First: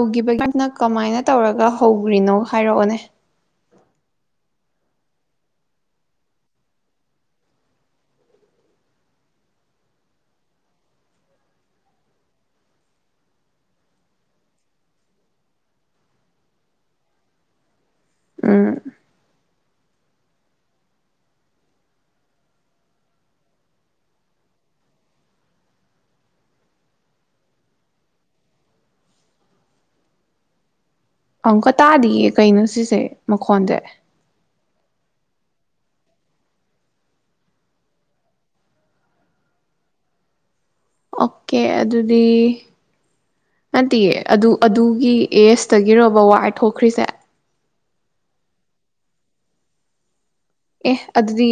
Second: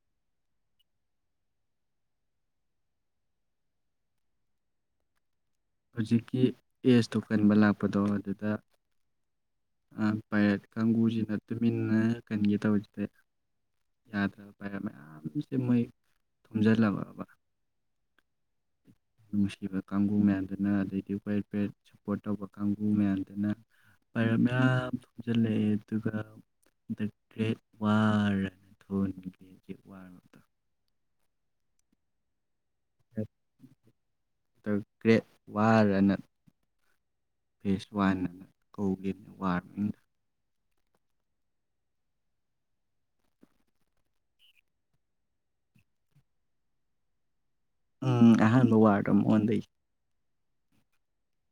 ꯍꯧꯒꯤꯕꯒꯤ ꯍꯥꯟꯅ ꯀꯃꯥꯏꯅ ꯇꯧꯔꯒ ꯍꯧꯔꯤꯅꯣ ꯍꯥꯏꯔꯛꯑꯣꯅꯦ ꯍꯧꯖꯤꯛꯀꯤ ꯑꯦꯁ ꯇꯣ ꯀꯥꯟꯕ ꯂꯥꯛꯄꯗꯣ ꯑꯗꯨꯗꯥ ꯄꯥꯏꯔꯠ ꯀꯥꯡꯕꯨ ꯁꯤꯅꯥ ꯇꯨꯃꯤꯟꯅ ꯀꯟꯒꯦ ꯇꯧꯕ ꯌꯥꯗꯕ ꯄꯥꯏꯔꯠ ꯃꯌꯥꯝ ꯁꯦ ꯃꯣꯏ ꯎꯝꯖꯤꯟꯂꯕ ꯑ [unintelligible] ꯀꯥꯡꯕꯨ ꯃꯌꯥꯝ [unintelligible] ꯑꯃꯨꯛꯀꯥ ꯇꯥꯗꯤꯌꯦ ꯀꯩꯅꯣ ꯁꯤꯁꯦ ꯃꯈꯣꯜꯖꯦ ꯒꯔꯦꯠ ꯋꯥꯔ ꯑꯥꯅ [unintelligible] ꯋꯥꯟ ꯇꯨꯒꯤ [unintelligible] ꯑꯣꯀꯦ ꯑꯗꯨꯗꯤ ꯅꯠꯇꯤꯌꯦ ꯑꯗꯨ ꯑꯗꯨꯒꯤ ꯑꯦꯁ ꯇꯥꯒꯤꯔꯣꯕ ꯋꯥꯔ ꯇꯣꯛꯈ꯭ꯔꯤꯁꯦ ꯎꯝ ꯑꯍꯥꯟꯕ ꯋꯥꯔꯗꯣ ꯑꯣꯟꯕꯩ ꯑꯦ ꯑꯗꯨꯗꯤ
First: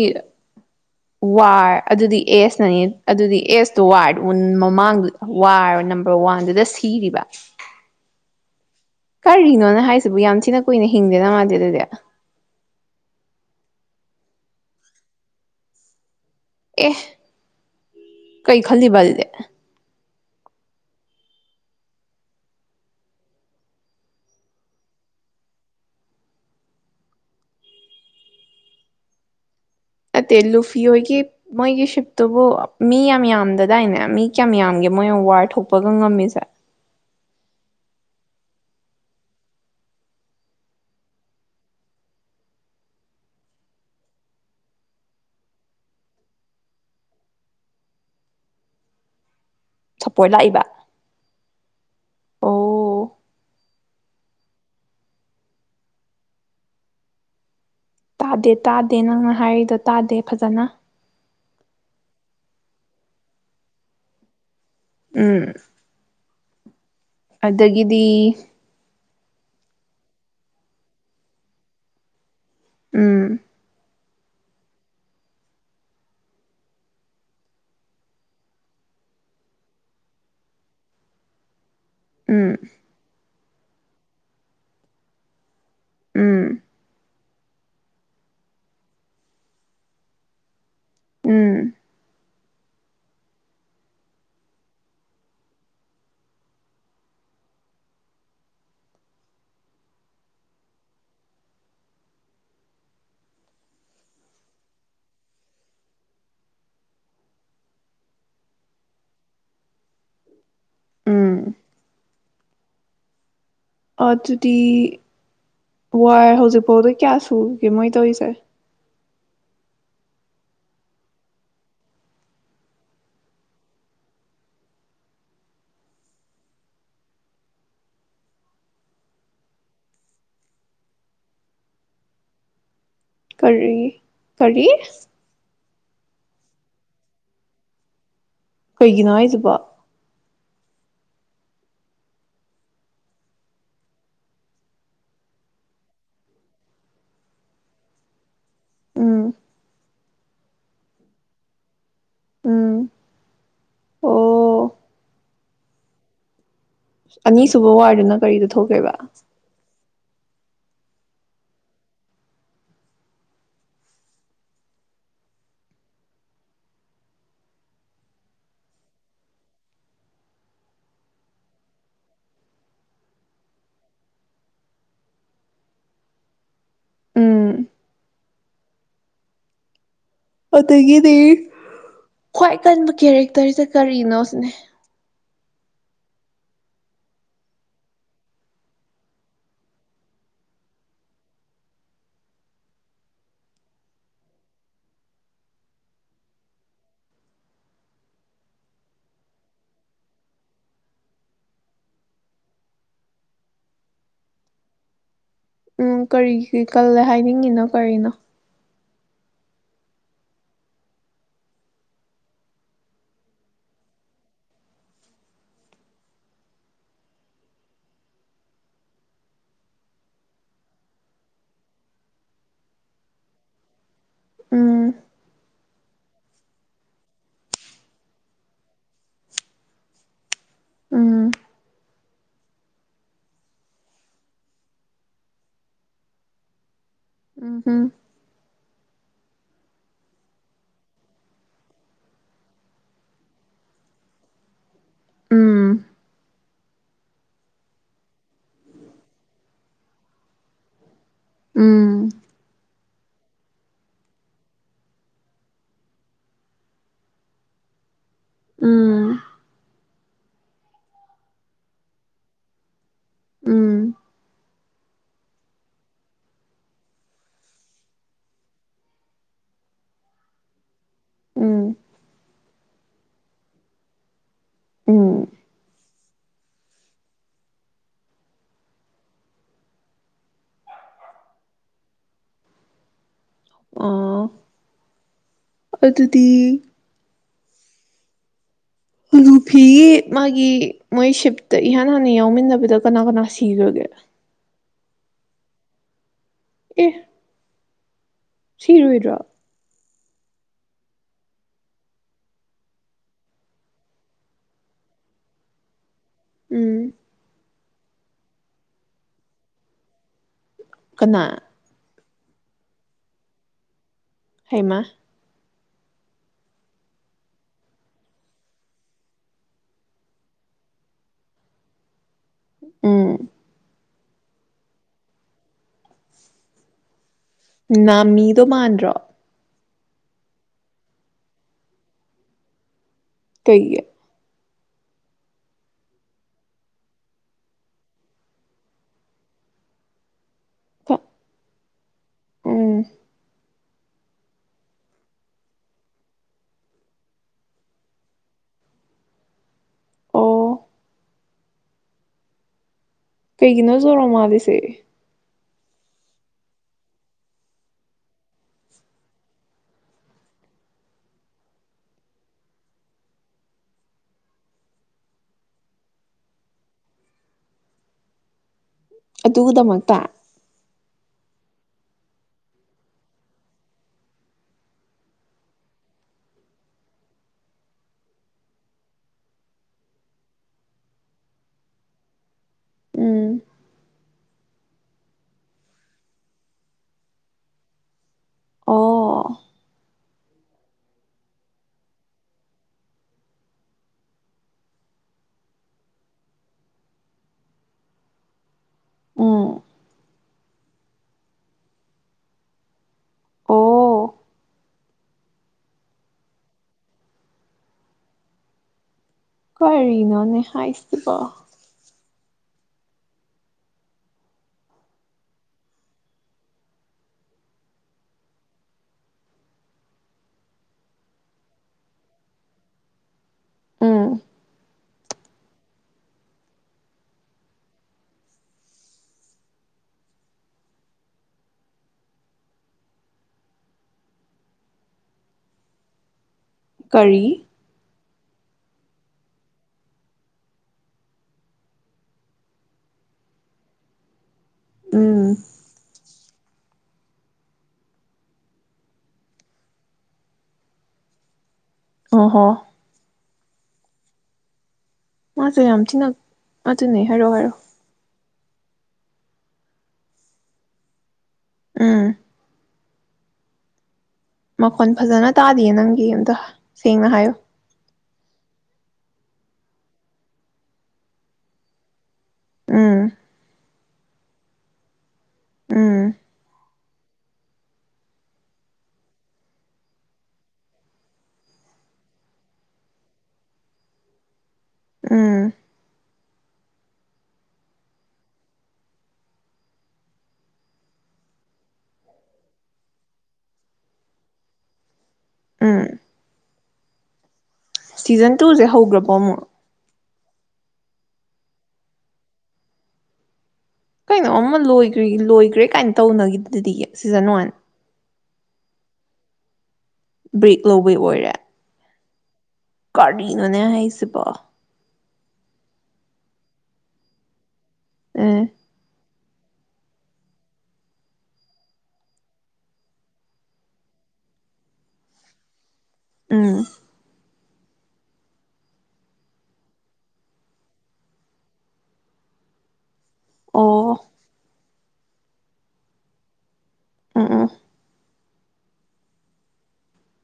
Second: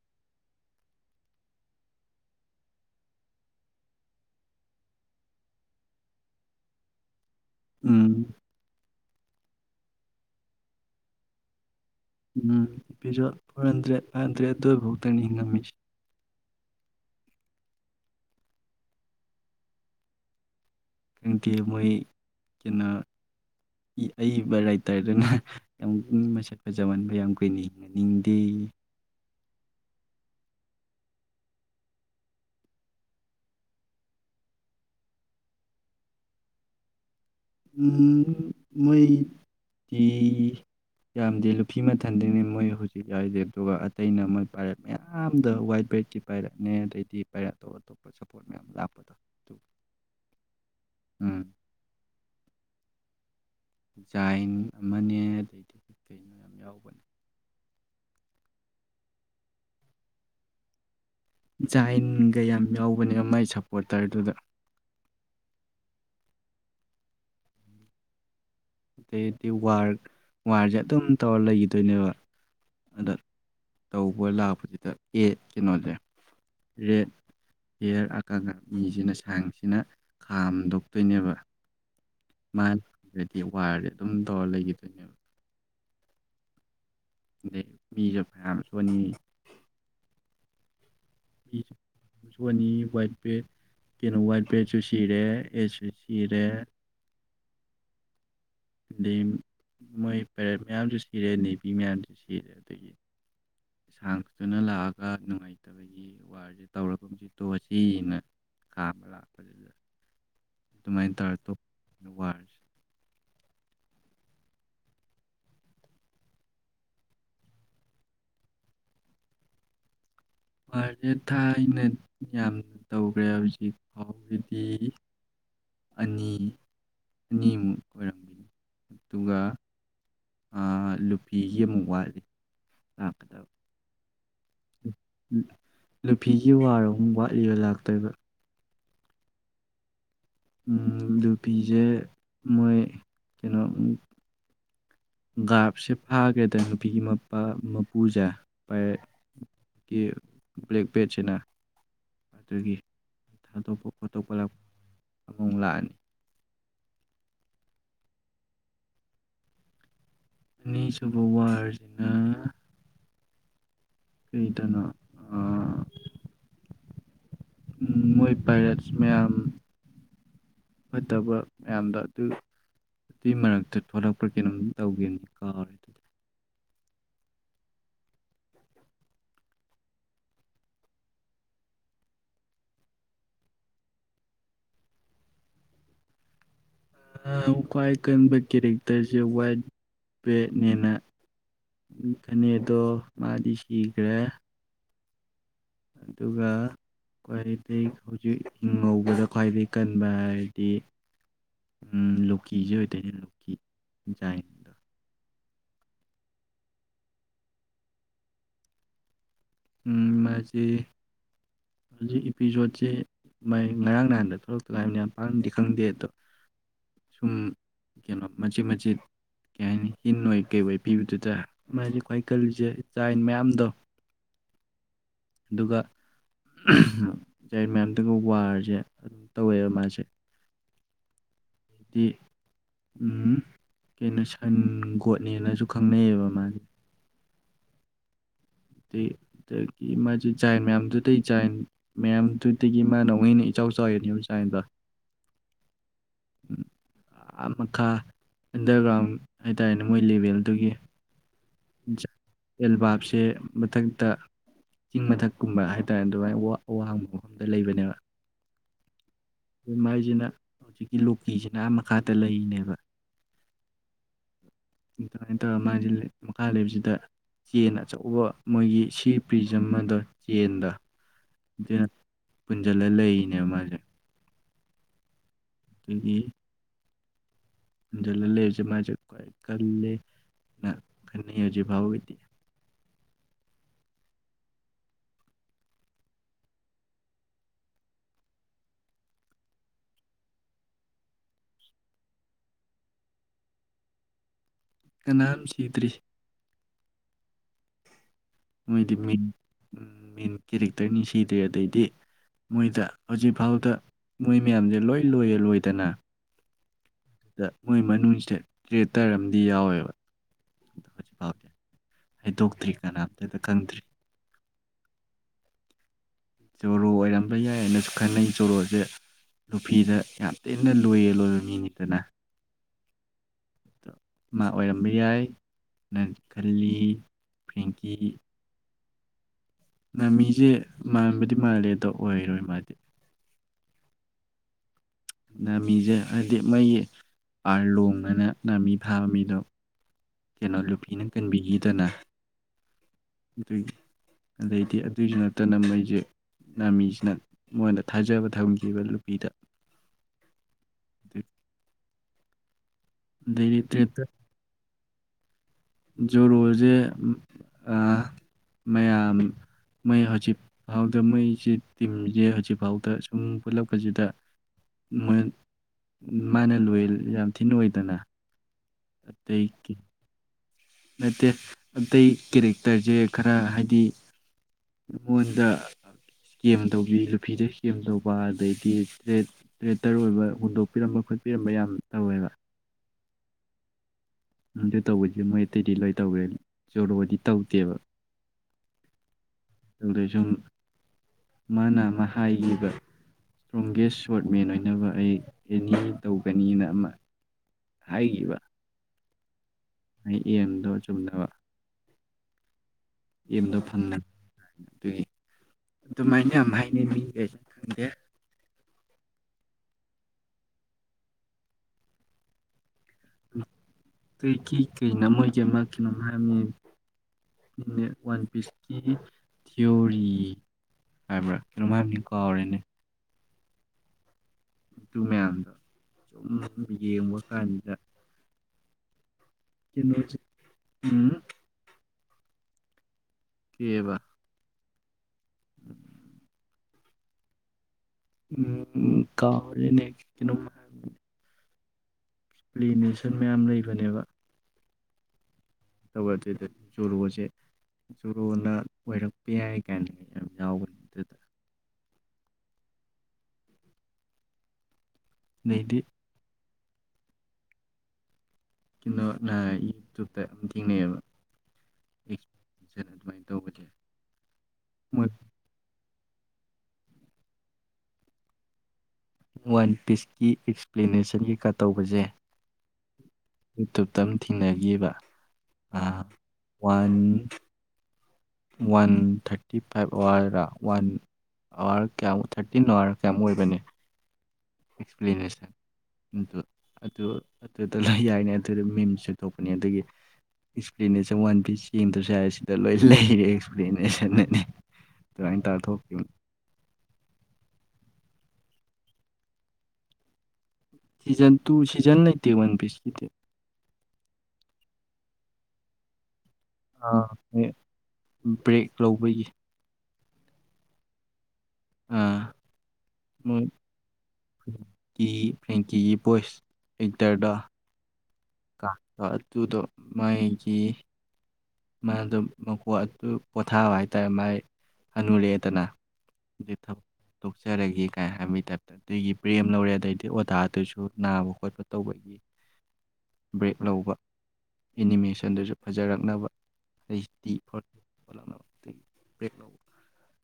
ꯋꯥꯔ ꯑꯗꯨꯗꯤ ꯑꯦꯁ ꯅꯥꯅꯤ ꯑꯗꯨꯗꯤ ꯑꯦꯁ ꯇꯣ ꯋꯥꯔ ꯃꯥꯃꯥꯡꯗꯨꯗ ꯋꯥꯔ ꯅꯝꯕꯔ ꯋꯥꯟꯗꯨꯗꯥ ꯁꯤꯔꯤꯕ ꯎꯝ ꯀꯥꯔꯤꯅꯣꯅꯦ ꯍꯥꯏꯁꯤꯕꯨ ꯌꯥꯝ ꯊꯤꯅꯥ ꯀꯨꯏꯅ ꯍꯤꯡꯗꯦꯅ ꯃꯥꯗꯤ ꯑꯗꯨꯗꯤ ꯎꯝ [unintelligible] ꯍꯟꯗꯔꯦꯠ ꯇꯨꯕꯨꯛ ꯇꯪꯅꯦ ꯍꯤꯡꯉꯝꯃꯤꯁꯦ ꯑꯦ ꯀꯩ ꯈꯜꯂꯤꯕ ꯑꯗꯨꯗꯤ [unintelligible] ꯃꯣꯏ ꯀꯩꯅꯣ ꯑꯌꯤꯕ ꯔꯥꯏꯇꯔꯗꯨꯅ ꯃꯤ ꯃꯁꯛ ꯐꯥꯖꯥ ꯃꯟꯕꯟ ꯌꯥꯝ ꯀꯨꯏꯅ ꯍꯤꯡꯗꯦꯌꯦ ꯅꯠꯇꯦ ꯂꯨꯐꯤ ꯍꯣꯏꯒꯤ ꯃꯣꯏꯒꯤ ꯁꯤꯄꯇꯨꯕꯨ ꯃꯤ ꯌꯥꯝ ꯌꯥꯝꯗꯥꯗꯥꯏꯅꯦ ꯃꯤ ꯀꯌꯥꯝ ꯌꯥꯝꯒꯦ ꯃꯣꯏꯅ ꯋꯥꯔ ꯊꯣꯛꯄꯒ ꯉꯝꯃꯤꯁꯦ [unintelligible] ꯃꯤ ꯗꯤ ꯌꯥꯝꯗꯦ ꯂꯨꯐꯤ ꯃꯥꯊꯟꯇꯥꯅꯦ ꯃꯣꯏ ꯍꯧꯖꯤꯛ ꯌꯥꯎꯖꯦ ꯑꯗꯨꯒ ꯑꯇꯩꯅ ꯃꯣꯏ ꯄꯥꯏꯔꯠ ꯃꯥꯌꯥꯝꯗꯣ ꯍ꯭ꯋꯥꯠ ꯕ꯭ꯔꯦꯛꯀꯤ ꯄꯥꯏꯔꯠꯅꯦ ꯑꯗꯩꯗꯤ ꯄꯥꯏꯔꯠ ꯑꯇꯣꯞ ꯑꯇꯣꯞꯄꯁꯨ ꯁꯥꯄ꯭ꯔꯣꯠ ꯃꯥꯌꯥꯝꯁꯨ ꯂꯥꯛꯄꯗꯣ ꯑꯗꯨꯒꯤ ꯁꯥꯄ꯭ꯔꯣꯠ ꯂꯥꯛꯏꯕ ꯑꯣ ꯖꯥꯏꯟ ꯑꯃꯅꯦ ꯑꯥꯗꯩ ꯀꯩ ꯀꯩꯅꯦ ꯃꯥꯌꯥꯝ ꯌꯥꯎꯕꯅꯦ ꯇꯥꯗꯦ ꯇꯥꯗꯦ ꯅꯪ ꯍꯥꯏꯔꯤꯗꯣ ꯇꯥꯗꯦ ꯐꯖꯅ ꯖꯥꯏꯟꯒ ꯌꯥꯝ ꯌꯥꯎꯕꯅꯦ ꯃꯥꯏ ꯁꯥꯄ꯭ꯔꯣꯠꯇꯔ ꯗꯨꯗ ꯎꯝ ꯑꯥꯗꯥꯒꯤꯗꯤ ꯑꯥꯗꯩꯗꯤ ꯋꯥꯔ ꯋꯥꯔꯖꯦ ꯑꯗꯨꯝ ꯊꯧꯔꯥ ꯂꯩꯒꯤꯗꯣꯏꯅꯦꯕ ꯎꯝ ꯇꯧꯕ ꯂꯥꯛꯐꯥꯁꯤꯗꯥ ꯍꯧꯖꯤꯛ ꯀꯩꯅꯣꯖꯦ ꯔꯦꯠ [unintelligible] ꯃꯤꯖꯤꯅ [unintelligible] ꯈꯥꯝꯗꯣꯛꯇꯣꯏꯅꯦꯕ ꯎꯝ ꯋꯥꯔꯖꯦ ꯑꯗꯨꯝ ꯊꯧꯔꯥ ꯂꯩꯒꯤꯗꯣꯏꯅꯦꯕ ꯎꯝ ꯑꯥꯗꯩ ꯃꯤꯒꯥ ꯃꯥꯌꯥꯝ ꯁꯣꯛꯑꯥꯅꯤ ꯎꯝ ꯍ꯭ꯋꯥꯠ ꯕ꯭ꯔꯦꯛ ꯀꯩꯅꯣ ꯍ꯭ꯋꯥꯠ ꯕ꯭ꯔꯦꯛꯁꯨ ꯁꯤꯔꯦ ꯑꯦꯁꯁꯨ ꯁꯤꯔꯦ ꯑꯥꯗꯩ ꯃꯣꯏ ꯄꯥꯏꯔꯠ ꯃꯥꯌꯥꯝꯁꯨ ꯁꯤꯔꯦ ꯅꯦꯕꯤ ꯃꯥꯌꯥꯝꯁꯨ ꯁꯤꯔꯦ ꯑꯥꯗꯒꯤ [unintelligible] ꯂꯥꯛꯑꯥꯒ ꯅꯨꯡꯉꯥꯏꯇꯥꯕꯒꯤ ꯋꯥꯔꯖꯦ ꯇꯧꯔꯥꯒꯨꯝꯁꯤ ꯇꯣꯛꯑꯥꯖꯤꯅꯥ ꯈꯥꯝꯕ ꯂꯥꯛꯄꯥꯖꯤꯗ ꯑꯗꯨꯃꯥꯏ ꯎꯝ ꯇꯧꯔꯥꯒ ꯇꯣꯛꯄ ꯋꯥꯔꯖꯦ ꯑꯗꯨꯗꯤ ꯋꯥꯔ ꯍꯧꯖꯤꯛ ꯐꯥꯎꯗꯥ ꯀꯥꯌꯥ ꯁꯨꯒꯦ ꯃꯣꯏ ꯇꯧꯔꯤꯖꯦ ꯋꯥꯔꯖꯦ ꯊꯥꯢꯅꯗꯤ ꯌꯥꯝ ꯇꯧꯒ꯭ꯔꯦ ꯍꯧꯖꯤꯛ ꯐꯥꯎꯒꯤꯗꯤ ꯑꯅꯤ ꯑꯅꯤꯃꯨꯛ ꯑꯣꯏꯔꯝꯒꯅꯤ ꯑꯗꯨꯒ ꯂꯨꯐꯤ ꯑꯃꯨꯛ ꯋꯥꯠꯂꯤ ꯂꯥꯛꯀꯗꯕ ꯀꯥꯔꯤ ꯀꯥꯔꯤ ꯂꯨꯐꯤꯒꯤ ꯋꯥꯔ ꯑꯍꯨꯝ ꯋꯥꯠꯂꯤꯕ ꯂꯥꯛꯇꯣꯏꯕ ꯀꯩꯒꯤꯅꯣ ꯍꯥꯏꯁꯤꯕꯣ ꯎꯝ ꯂꯨꯐꯤꯖꯦ ꯃꯣꯏ ꯀꯩꯅꯣ ꯒꯥꯄ ꯁꯦ ꯐꯥꯒ꯭ꯔꯦꯗꯥꯅ ꯅꯨꯄꯤ ꯃꯄꯥ ꯃꯄꯨꯖꯦ ꯎꯝ ꯄꯥꯏꯔꯠꯀꯤ ꯕ꯭ꯔꯦꯛ ꯕꯦꯠ ꯁꯤꯅ ꯑꯗꯨꯒꯤ ꯎꯝ ꯊꯥꯗꯣꯛꯄ ꯑꯣ ꯈꯣꯊꯣꯛꯄ ꯂꯥꯛꯄ [unintelligible] ꯂꯥꯛꯑꯅꯤ ꯑꯅꯤ ꯁꯨꯕ ꯋꯥꯔ ꯗꯨꯅ ꯀꯥꯔꯤꯗꯥ ꯊꯣꯛꯈ꯭ꯔꯤꯕꯥ ꯑꯅꯤ ꯁꯨꯕ ꯋꯥꯔ ꯖꯤꯅ ꯀꯔꯤꯇꯅꫭ ꯑꯥ ꯃꫭꯏ ꯄꯥꯏꯔꯁ ꯃꯌꯥꯝ ꯑꫭꯏꯇꯕ ꯃꯌꯥꯝꯗ ꯑꯗꯨ ꯑꯇꯨꯏ ꯃꯔꯛꯇ ꯊꫭꯔꯛꯄꯔ ꯀꯩꯅꫭꯝ ꯇꯧꯒꯤꯃꯤ ꯉꯥꯎꯔ‌ꯦ ꯎꯝ ꯑꯗꯒꯤꯗꯤ ꯈꯥꯎ ꯀꯟꯕ ꯀꯔ‌ꯦꯛꯇꯔꯁꯤ ꯀꯔꯤꯅꫭꯁꯤꯅꯤ ꯑꯥ ꯈꯥꯎ ꯀꯔꯛꯇꯔꯁ‌ꯦ ꯋꯥꯠ ꯄ‌ꯦꯠꯅ‌ꯦꯅ ꯑꯅꯤꯗꫭ ꯃꯥꯗꯤ ꯁꯤꯒꯔ‌ꯦ ꯑꯗꯨꯒ ꯀꯥꯏꯗꯩ ꯍꯧꯖꯤꯛ ꯍꯤꯡꯍꯧꯕꯗ ꯖꯥꯏꯗ‌ꯩ ꯀꯟꯕ ꯍꯥꯏꯔꯗꯤ ꯑꯝ ꯂꯨꯀꯤ ꯑꫭꯏꯗꫭꯅꯤ ꯂꯨꯀꯤ ꯖꯥꯏꯟꯗꫭ ꯑꯝ ꯀꯔꯤꯒꯤ ꯀꯜꯂ‌ꯦ ꯍꯥꯏꯅꯤꯡꯉꯤꯅꫭ ꯀꯔꯤꯅꫭ ꯑꯝ ꯃꯥꯖ‌ꯦ ꯃꯥꯖ‌ꯦ ꯏꯄꯤꯁꫭꯠꯁ‌ꯦ ꯃꯥꯏ ꯉꯥꯔꯥꯡ ꯅꯥꯍꯥꯟꯗ ꯊꫭꯂꯛꯇ ꯉꯥꯏꯃꯤꯅ ꯄꯛꯅꯗꯤ ꯈꯪꯗ‌ꯦ ꯑꯗꫭ ꯁꯨꯝ ꯀꯩꯅꫭ ꯃꯆꯤꯠ ꯃꯆꯤꯠ ꯀꯩꯍꯥꯏꯅꯤ ꯍꯤꯟꯑꫭꯏ ꯀꯩꯑꫭꯏ ꯄꯤꯕꯗꯨꯗ ꯃꯥꯖꯤ ꯈꯥꯎ ꯀꯜꯂꯤꯖ‌ꯦ ꯖꯥꯏ ꯃꯌꯥꯝꯗꫭ ꯎꯝ ꯑꯗꯨꯒ ꯖꯥꯏꯟ ꯃꯌꯥꯝꯗꯨꯒ ꯋꯥꯔꯖ‌ꯦ ꯑꯗꯨꯝ ꯍꯧꯋ‌ꯦꯕ ꯃꯥꯖ‌ꯦ ꯎꯝ ꯍꯥꯏꯗꯤ ꯎꯝ ꯑꯩꯅꫭ ꯁꯟ ꯒꫭꯠꯅ‌ꯦꯅꯁꯨ ꯖꯪꯅꯩꯕ ꯎꯝ ꯍꯝ ꯑꯗꯩ ꯑꯗꯒꯤ ꯃꯖ‌ꯦ ꯖꯥꯏꯟ ꯃꯌꯥꯝꯗꯨꯗꯩ ꯖꯥꯏꯟ ꯃꯌꯥꯝꯗꯨꯗꯒꯤ ꯃꯥꯅꯃꯨꯛ ꯍ‌ꯦꯟꯅ ꯏꯆꯧ ꯆꯥꯎꯔꯤꯅ‌ꯦꯕ ꯖꯥꯏꯟꯗꫭ ꯎꯝ ꯑꯥ ꯃꯈꯥ ꯑꯟꯗꯔꯒꫪꯥꯎ ꯍꯥꯏꯇꯔ‌ꯦꯅ‌ꯦ ꯃꫭꯏ ꯂ‌ꯦꯕ‌ꯦꯟꯗꯨꯒꯤ ꯎꯝ ꯍꯤꯡꯆꯥ ꯑ‌ꯦꯜ ꯕꯥꯞꯁꯦ ꯃꯊꯪꯛꯇ ꯆꯤꯡ ꯃꯊꯛ ꯀꯨꯝꯕ ꯍꯥꯏꯇꯥꯏ ꯑꯗꯨꯃꯥꯏ ꯋꯥꯡꯕ ꯃꯐꯝꯗ ꯂꯩꯕꯅ‌ꯦꯕ ꯎꯝ ꯑꯨꯝ ꯍꯥꯏꯖꯤꯅ ꯍꯧꯖꯤꯛꯀꯤ ꯁꯤꯅ ꯃꯈꯥꯗ ꯂꯩꯔꯤꯅ‌ꯦꯕ ꯎꯝ ꯎꯝ ꯎꯝ ꯇꯨꯏꯗꯤ ꯄꯨꯟꯖꯜ ꯂꯩꯕꯁ‌ꯦ ꯃꯖꯨ ꯈꯥꯏ ꯀꯜꯂ‌ꯦ ꯀꯟꯅꯩ ꯇꯧꯖꯤꯛ ꯐꯥꯎꯒꯤꯗꯤ ꯑꫭ ꯑꯗꯨꯇꯤ ꯍꫭꯂꯨꯐꯤꯒꯤ ꯃꯥꯒꯤ ꯃꫭꯏ ꯁꯤꯞꯇ ꯏꯍꯥꯟ ꯍꯥꯟꯅꯥ ꯌꯥꯎꯃꯤꯟꯅꯕꯗ ꯀꯥꯅ ꯀꯥꯅ ꯁꯤꯒ‍꯭ꯔꯥꯒ‌ꯦ ꯀꯅꯥꯝ ꯁꯤꯗ‍꯭ꫪꯤ ꯑ‌ꯦ ꯃꯤꯗꯤ ꯃꯤꯟ ꯃ‌ꯦꯟ ꯀꯔ‌ꯦꯛ ꯇꯔꯅꯤ ꯁꯤꯗ‍꯭ꯔꯤ ꯑꯗꯩꯗꯤ ꯃꫭꯏꯗ ꯍꯧꯖꯤꯛ ꯐꯥꯎꯗ ꯃꫭꯏ ꯃꯌꯥꯝꯁ‌ꯦ ꯂꫭꯏ ꯂꫭꯏꯌ‌ꯦꯟ ꯑꫭꯏꯗꯅ ꯎꯝ ꯃꫭꯏ ꯃꯅꯨꯡꯁ‌ꯦ ꯀꯔ‌ꯦꯇꯔ ꯑꯝꯗꯤ ꯌꯥꯎꯋ‌ꯦꯕ ꯀꯅꯥ ꯍꯥꯏꯗꫭꯛꯇꯔꯤ ꯀꯅꯥꯝ ꯇꯥꯗ ꯈꯪꯗꯔꯤ ꯍꯩꯃꯥ ꯖꫭꯔꫭ ꯑꫭꯏꯔꯝꯕ ꯌꯥꯏꯁꯨ ꯈꯪꯅꯩ ꯖꫭꯔꫭꯁ‌ꯦ ꯂꯨꯐꯤꯅ ꯌꯥꯝ ꯊꯤꯅ ꯂꫭꯌ‌ꯦꯟ ꯑꫭꯏꯕ ꯃꯤꯅꯤꯗꯅ ꯎꯝ ꯇꫭ ꯃꯥ ꯑꫭꯏꯔꯝꯕ ꯌꯥꯏꯅ ꯈꯜꯂꯤ ꯅꯥꯃꯤꯗꫭ ꯃꯟꯗ꯭ꯔꫭ ꯅꯃꯤꯖ‌ꯦ ꯃꯟꯕꯨꯗꯤ ꯃꯜꯂ‌ꯦ ꯑꯗꫭ ꯑꫭꯏꯔꫭꯏ ꯃꯥꯗꯤ ꯀꯩꯒꯤ ꯅꯥꯃꯤꯖ‌ꯦ ꯍꯥꯏꯗꯤ ꯃꯩ ꯑꯔꯂꫭꯡꯅꯅ‌ꯦ ꯅꯃꯤ ꯐꯥꯕ ꯃꯤꯗꫭ ꯀꯩꯅꫭ ꯂꯨꯐꯤꯅ ꯀꯟꯕꯤꯒꯤ ꯇ‌ꯦꯅ ꯑꯝ ꯑꯗꯨꯏꯅꯤ ꯑꯗꯨꯏꯗꯤ ꯑꯗꯨꯖꯨꯅꯠꯇꯅ ꯃꫭꯏꯖ‌ꯦ ꯅꯟꯃꯤꯁꯤꯅ ꯃꫭꯏꯗ ꯊꯥꯖꯕ ꯊꯝꯈꯤꯕ ꯂꯨꯐꯤꯗ ꯑꯣ [unintelligible] ꯑꯗꯩꯗꯤ ꯀꯩꯒꯤꯅꫭ ꯖꫭꯔꫭꯃꯜꯂꯤꯁ‌ꯦ ꯖꫭꯔꫭꯖ‌ꯦ ꯑꯥ ꯃꯌꯥꯝ ꯃꫭꯏꯍꯖꯤꯠ ꯐꯥꯎꯗ ꯃꫭꯁ‌ꯦ ꯇꯤꯝꯖ‌ꯦ ꯍꯧꯖꯤꯛ ꯐꯥꯎꯗ ꯁꯨꯝ ꯄꯨꯜꯂꯛꯄꯖꯤꯗ ꯃꫭꯏꯌ‌ꯦꯟ ꯃꯥꯅ ꯂꫭꯌ‌ꯦꯟ ꯌꯥꯝꯊꯤꯅ ꯑꫭꯏꯗꯅ ꯑꯗꯨꯗꯃꯛꯇ ꯅꯇꯦ ꯑꯇꯩ ꯀꯦꯔꯦꯛꯇ꯭ꯔ ꯖꯦ ꯈꯔ ꯍꯥꯏꯗꯤ [unintelligible] ꯉꯣꯟꯗ ꯁ꯭ꯀꯦꯝ ꯏꯧꯕꯤ ꯅꯨꯄꯤꯗ ꯁ꯭ꯀꯦꯝ ꯇꯧꯕ ꯇ꯭ꯔꯦꯇꯔ ꯑꯪꯏꯕ ꯍꯨꯟꯇꯣꯛꯄꯤꯔꯝꯕ ꯈꯣꯠꯄꯤꯔꯝꯕ ꯌꯥꯝ ꯇꯧꯋꯦꯕꯥ꯫ ꯎꯝ ꯑꯗꯨ ꯇꯧꯕꯖꯤꯗ ꯃꯣꯏ ꯑꯇꯩꯗꯤ ꯂꯣꯏ ꯇꯧꯒ꯭ꯔꯦ ꯖꯣꯔꯣꯗꯤ ꯇꯧꯗꯦꯕ꯫ ꯑꯣ [unintelligible] ꯅ ꯑꯃ ꯍꯥꯏꯒꯤꯕ ꯁꯇ꯭ꯔꯣꯡꯒꯦꯁ ꯁ꯭ꯋꯣꯔꯗꯃꯦꯟ ꯑꯣꯏꯅꯕ ꯑꯦꯅꯤ ꯇꯧꯒꯅꯤꯅ ꯍꯥꯏꯒꯥꯕ꯫ ꯑꯣ꯫ ꯑꯦꯝꯗꯣ ꯆꯨꯝꯅꯕ ꯑꯏꯃꯗꯣ ꯐꯪꯅꯥꯕ ꯑꯣ ꯑꯗꯨꯒꯤ ꯑꯗꯨꯃꯥꯏꯅ ꯌꯥꯝ ꯍꯥꯏꯅꯩ ꯃꯤꯒꯩꯅ ꯈꯪꯗꯦ꯫ ꯀꯔꯤꯅꯣꯅꯦ ꯍꯥꯏꯁꯤꯕꯣ꯫ [unintelligible] ꯃꯣꯏꯒꯤ ꯑꯃ ꯀꯩꯅꯣꯝ ꯍꯥꯏꯕꯅꯤꯅꯦ [unintelligible] ꯋꯥꯟ ꯄꯤꯁꯀꯤ ꯊꯤꯑꯣꯔꯤ ꯍꯥꯏꯕ꯭ꯔ ꯀꯩꯅꯣꯝ ꯍꯥꯏꯕꯅꯦ ꯀꯥꯎꯔꯦꯅꯦ [unintelligible] ꯑꯗꯨ ꯃꯌꯥꯝꯗꯣ ꯁꯨꯝ ꯌꯦꯡꯕ ꯀꯥꯟꯗ꯫ ꯀꯩꯅꯣꯖꯦ ꯎꯪ꯫ ꯀꯦꯕ꯫ ꯀꯔꯤ꯫ ꯑꯨꯝ ꯀꯥꯎꯔꯦꯅꯦ ꯀꯩꯅꯣꯝ ꯍꯥꯏꯕꯅꯤꯅꯦ꯫ ꯑꯦꯛꯁꯄ꯭ꯂꯦꯅꯦꯁꯟ ꯃꯌꯥꯝ ꯂꯩꯕꯅꯦꯕ꯫ ꯑꯨꯝ꯫ [unintelligible] ꯑꯗꯨꯗ ꯖꯣꯔꯣꯖꯦ ꯖꯣꯔꯣꯅ ꯑꯣꯏꯔꯛꯄ ꯌꯥꯏ ꯀꯥꯏꯅ ꯌꯥꯝ ꯌꯥꯎꯕꯅꯦ ꯑꯗꯨꯗ꯫ ꯑꯣꯍꯣ꯫ ꯑꯗꯩꯗꯤ ꯌꯥꯝ ꯊꯤꯅ꯫ ꯑꯗꯨꯅꯦ ꯍꯥꯏꯔꯛꯑꯣ ꯍꯥꯏꯔꯣ꯫ [unintelligible] ꯌꯨꯇꯨꯕꯇ ꯌꯥꯝ ꯊꯦꯡꯉꯩꯌꯦꯕ꯫ ꯑꯨꯝ꯫ [unintelligible] ꯃꯈꯣꯟ ꯃꯣꯏ ꯐꯖꯅ ꯇꯥꯗꯤꯌꯦ ꯅꯪ꯫ ꯑꯝꯇ ꯁꯦꯡꯅ ꯍꯥꯏꯌꯣ ꯋꯥꯟ ꯄꯤꯁꯀꯤ ꯑꯦꯛꯁꯄ꯭ꯂꯦꯅꯦꯁꯟ ꯀꯩꯀꯥ ꯇꯧꯕꯖꯦ꯫ ꯎꯝ [unintelligible] ꯑꯃ ꯊꯦꯡꯅꯒꯤꯕ꯫ ꯑ ꯎꯝ ꯋꯥꯟ [unintelligible] ꯋꯥꯟ ꯊ꯭ꯔꯇꯤꯐꯥꯏꯐ ꯑꯥꯋ꯭ꯔꯔꯥ ꯋꯥꯟ ꯑꯥꯋ꯭ꯔ ꯀꯌꯥꯃꯨꯛ ꯊ꯭ꯔꯇꯤꯟ ꯑꯥꯋ꯭ꯔꯔꯥ ꯀꯌꯥꯃꯨꯛ ꯑꯣꯏꯕꯅꯦ꯫ ꯎꯝ ꯑꯦꯛꯁꯄ꯭ꯂꯦꯅꯦꯁꯟ꯫ [unintelligible] ꯑꯗꯨ ꯑꯗꯨꯗ ꯂꯣꯏ ꯌꯥꯏꯅꯦ ꯑꯗꯨꯗ ꯃꯤꯝꯁꯁꯨ ꯊꯣꯛꯄꯅꯦ ꯑꯗꯨꯒꯤ ꯑꯦꯛꯁꯄ꯭ꯂꯦꯅꯦꯁꯟ ꯋꯥꯟ ꯄꯤꯁ ꯌꯦꯡꯗ꯭ꯔꯁꯨ ꯌꯥꯔꯦ ꯁꯤꯗ ꯂꯣꯏ ꯂꯩꯔꯦ ꯑꯦꯛꯁꯄ꯭ꯂꯦꯅꯦꯁꯟ꯫ ꯎꯝ [unintelligible] [unintelligible] ꯁꯤꯖꯟ ꯇꯨ ꯖꯦ ꯍꯧꯒ꯭ꯔꯕꯣ ꯑꯃꯨꯛ꯫ ꯁꯤꯖꯟ ꯇꯨ ꯁꯤꯖꯟ ꯂꯩꯇꯦ ꯋꯥꯟ ꯄꯤꯁꯀꯤꯗꯤ ꯀꯩꯅꯣ ꯑꯃ ꯂꯣꯏꯒ꯭ꯔꯤ ꯂꯪꯏꯒ꯭ꯔꯦ ꯀꯥꯏꯅ ꯇꯧꯅꯒꯤ ꯑ ꯕ꯭ꯔꯦꯛ ꯂꯧꯕꯒꯤ꯫ ꯕ꯭ꯔꯦꯛ ꯂꯧꯕꯩ ꯑꯣꯏꯔꯦ꯫ ꯑ꯫ ꯀꯔꯤꯅꯣꯅꯦ ꯍꯥꯏꯁꯤꯕꯣ [unintelligible] ꯎꯝ ꯀꯥꯗꯣ ꯑꯗꯨꯗꯣ ꯃꯥꯒꯤ ꯄꯣꯊꯥꯕ ꯍꯥꯏꯇꯥ ꯃꯥꯏ ꯍꯥꯅꯨꯔꯦꯗꯅ ꯎꯝ [unintelligible] ꯇꫭꯛꯆꯥꯔꯒꯦ ꯍꯥꯏꯕꯒꯤ ꯇꯥꯏꯞꯇ ꯄꯔꯦꯝ ꯂꯩꯔꯦ ꯑꫭꯖꯗꯨꯁꯨ ꯅꯥꯕ ꯈꯣꯠꯄ ꯇꯧꯕ ꯕꯔ꯭ꯦꯛ ꯂꯧꯕ ꯑꯣ ꯏꯅꯤꯃꯦꯁꯟꯗꯁꯨ ꯐꯖꯔꯛꯅꯕ ꯎꯝ ꯎꯝ [unintelligible] [inaudible]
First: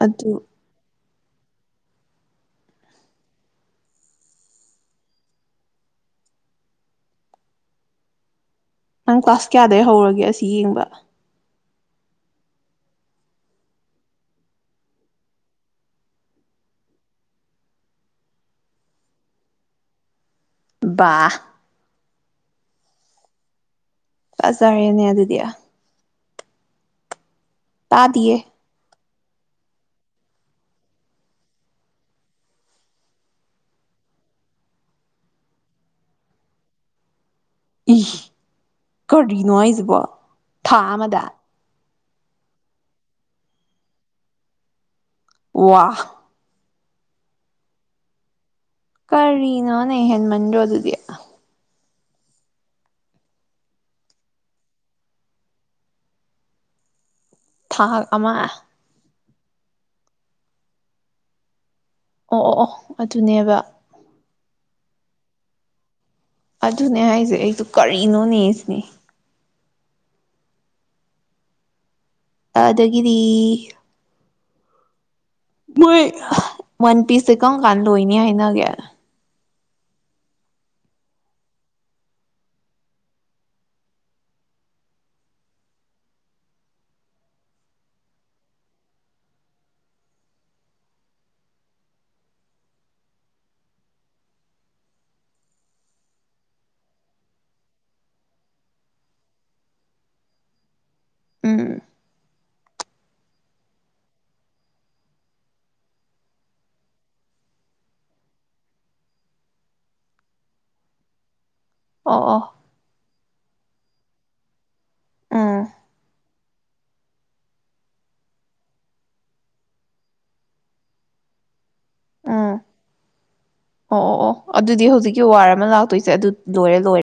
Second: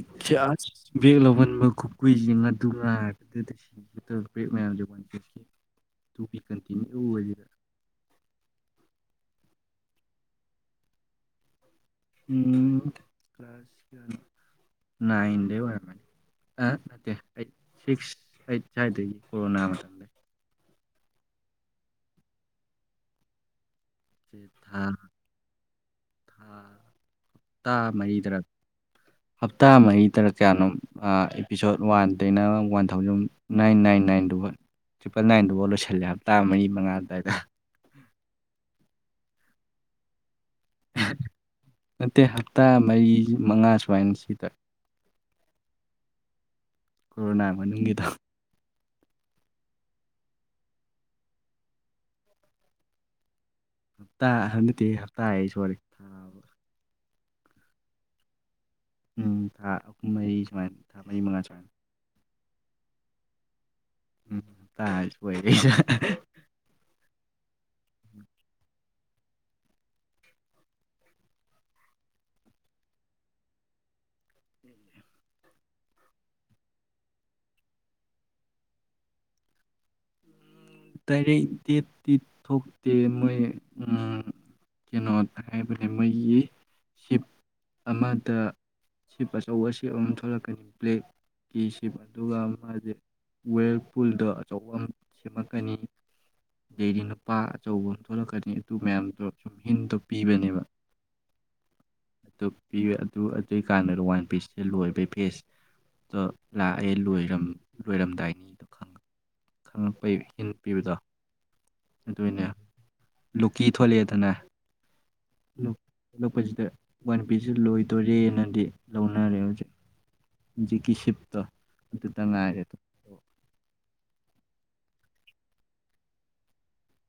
ꯑꯗꯨ [unintelligible] ꯅꯪ ꯀꯂ꯭ꯥꯁ ꯀꯌꯥꯗꯒꯤ ꯍꯧꯔꯒꯦ ꯑꯁꯤ ꯌꯦꯡꯕ ꯎꯝ ꯀꯂꯥꯁ ꯀꯌꯥꯅꫭ ꯅꯥꯏꯟꯗꯩ ꯑꯣꯏꯔꯝꯃꯅꯤ ꯑꯩ ꯅꯠꯇꯦ ꯑꯥꯠ ꯁꯤꯛ ꯁꯨꯋꯥꯏꯗꯩ ꯀꫭꫪꫭꯅ ꯃꯇꯝꯗꯩ ꯕꯥ ꯊꯥ ꯐꯖꯔꯦꯅꯦ ꯑꯗꯨꯗꯤ [unintelligible] ꯊꯥ ꯇꯥꯗꯤꯌꯦ ꯃꯔꯤꯗꯔ ꯍꯥꯞꯇꯥ ꯃꯔꯤꯗꯔꯥ ꯀꯌꯥꯅꯣꯝ ꯑꯥ ꯏꯄꯤꯁꯣꯗ ꯋꯥꯟꯗꯩꯅ one thousand nine nine nine ꯇꯔꯤꯄꯟ ꯅꯥꯏꯟ ꯗꯨ ꯐꯥꯎ ꯂꫭꯏꯁꯤꯂꯦ ꯍꯥꯞꯇꯥ ꯃꯔꯤ ꯃꯉꯥꯗ ꯏ ꯀꯔꯤꯅꯣ ꯍꯥꯏꯖꯤꯕꯣ ꯊꯥ ꯑꯃꯗ ꯅꯠꯇꯦ ꯍꯞꯇꯥ ꯃꯔꯤ ꯃꯉꯥ ꯁꯨꯃꯥꯏꯟ ꯁꯤꯗ ꯋꯥ ꯀꯣꯔꯣꯅꯥ ꯃꯅꯨꯡꯒꯤꯗꯣ ꯀꯔꯤꯅꯣꯅꯦ ꯍꯦꯟꯃꯟꯗꯔꯣ ꯑꯗꯨꯗꯤ ꯍꯞꯇꯥ ꯍꯥꯏꯕ ꯅꯠꯇꯦꯍꯦ ꯍꯞꯇꯥ ꯍꯥꯏ ꯁꯣꯏꯔꯦ ꯊꯥ ꯑꯃ ꯎꯝ ꯊꯥ ꯑꯍꯨꯝ ꯃꯔꯤ ꯁꯨꯃꯥꯏꯅ ꯊꯥ ꯃꯔꯤ ꯃꯉꯥ ꯁꯨꯃꯥꯏꯅ ꯑꯣ ꯑꯣ ꯑꯣ ꯑꯗꯨꯅꯦꯕ ꯎꯝ [unintelligible] ꯑꯗꯨꯅꯦ ꯍꯥꯏꯖꯦ [unintelligible] ꯀꯔꯤꯅꯣꯅꯦ ꯁꯤꯅꯤ ꯑꯗꯒꯤꯗꯤ ꯃꯣꯏ ꯋꯥꯟ ꯄꯤꯁꯁꯤ ꯀꯔꯝꯀꯥꯟ ꯂꯣꯏꯅꯤ ꯍꯥꯏꯅꯒꯦ [unintelligible] [unintelligible] [inaudible] [inaudible] [unintelligible] [unintelligible] ꯎꯝ [inaudible] [inaudible] [inaudible] ꯍꯤꯟ ꯃꯤꯕꯗꯣ ꯑꯣ ꯑꯣ [unintelligible] ꯂꯨꯀꯤ ꯊꯣꯜꯂꯦꯗꯅ꯫ ꯎꯝ ꯃꯣꯏ ꯅ ꯄꯤ ꯖꯤ ꯂꯣꯏꯗꯧꯔꯦ ꯅꯗꯤ ꯂꯧꯅꯔꯦ ꯍꯧꯖꯤꯛ ꯍꯨꯖꯤꯛꯀꯤ ꯁꯤꯞꯇꯣ ꯑꯗꯨꯗ ꯎꯝ ꯉꯥꯏꯔꯦ ꯗꯨ꯫ ꯑꯣ ꯑꯣ ꯑꯣ ꯑꯗꯨꯗꯤ ꯍꯨꯖꯤꯛꯀꯤ ꯋꯥꯔ ꯑꯃ ꯂꯥꯛꯇꯣꯏꯖꯤ ꯑꯗꯨ ꯂꯣꯏꯔꯦ ꯂꯣꯏꯔꯦ꯫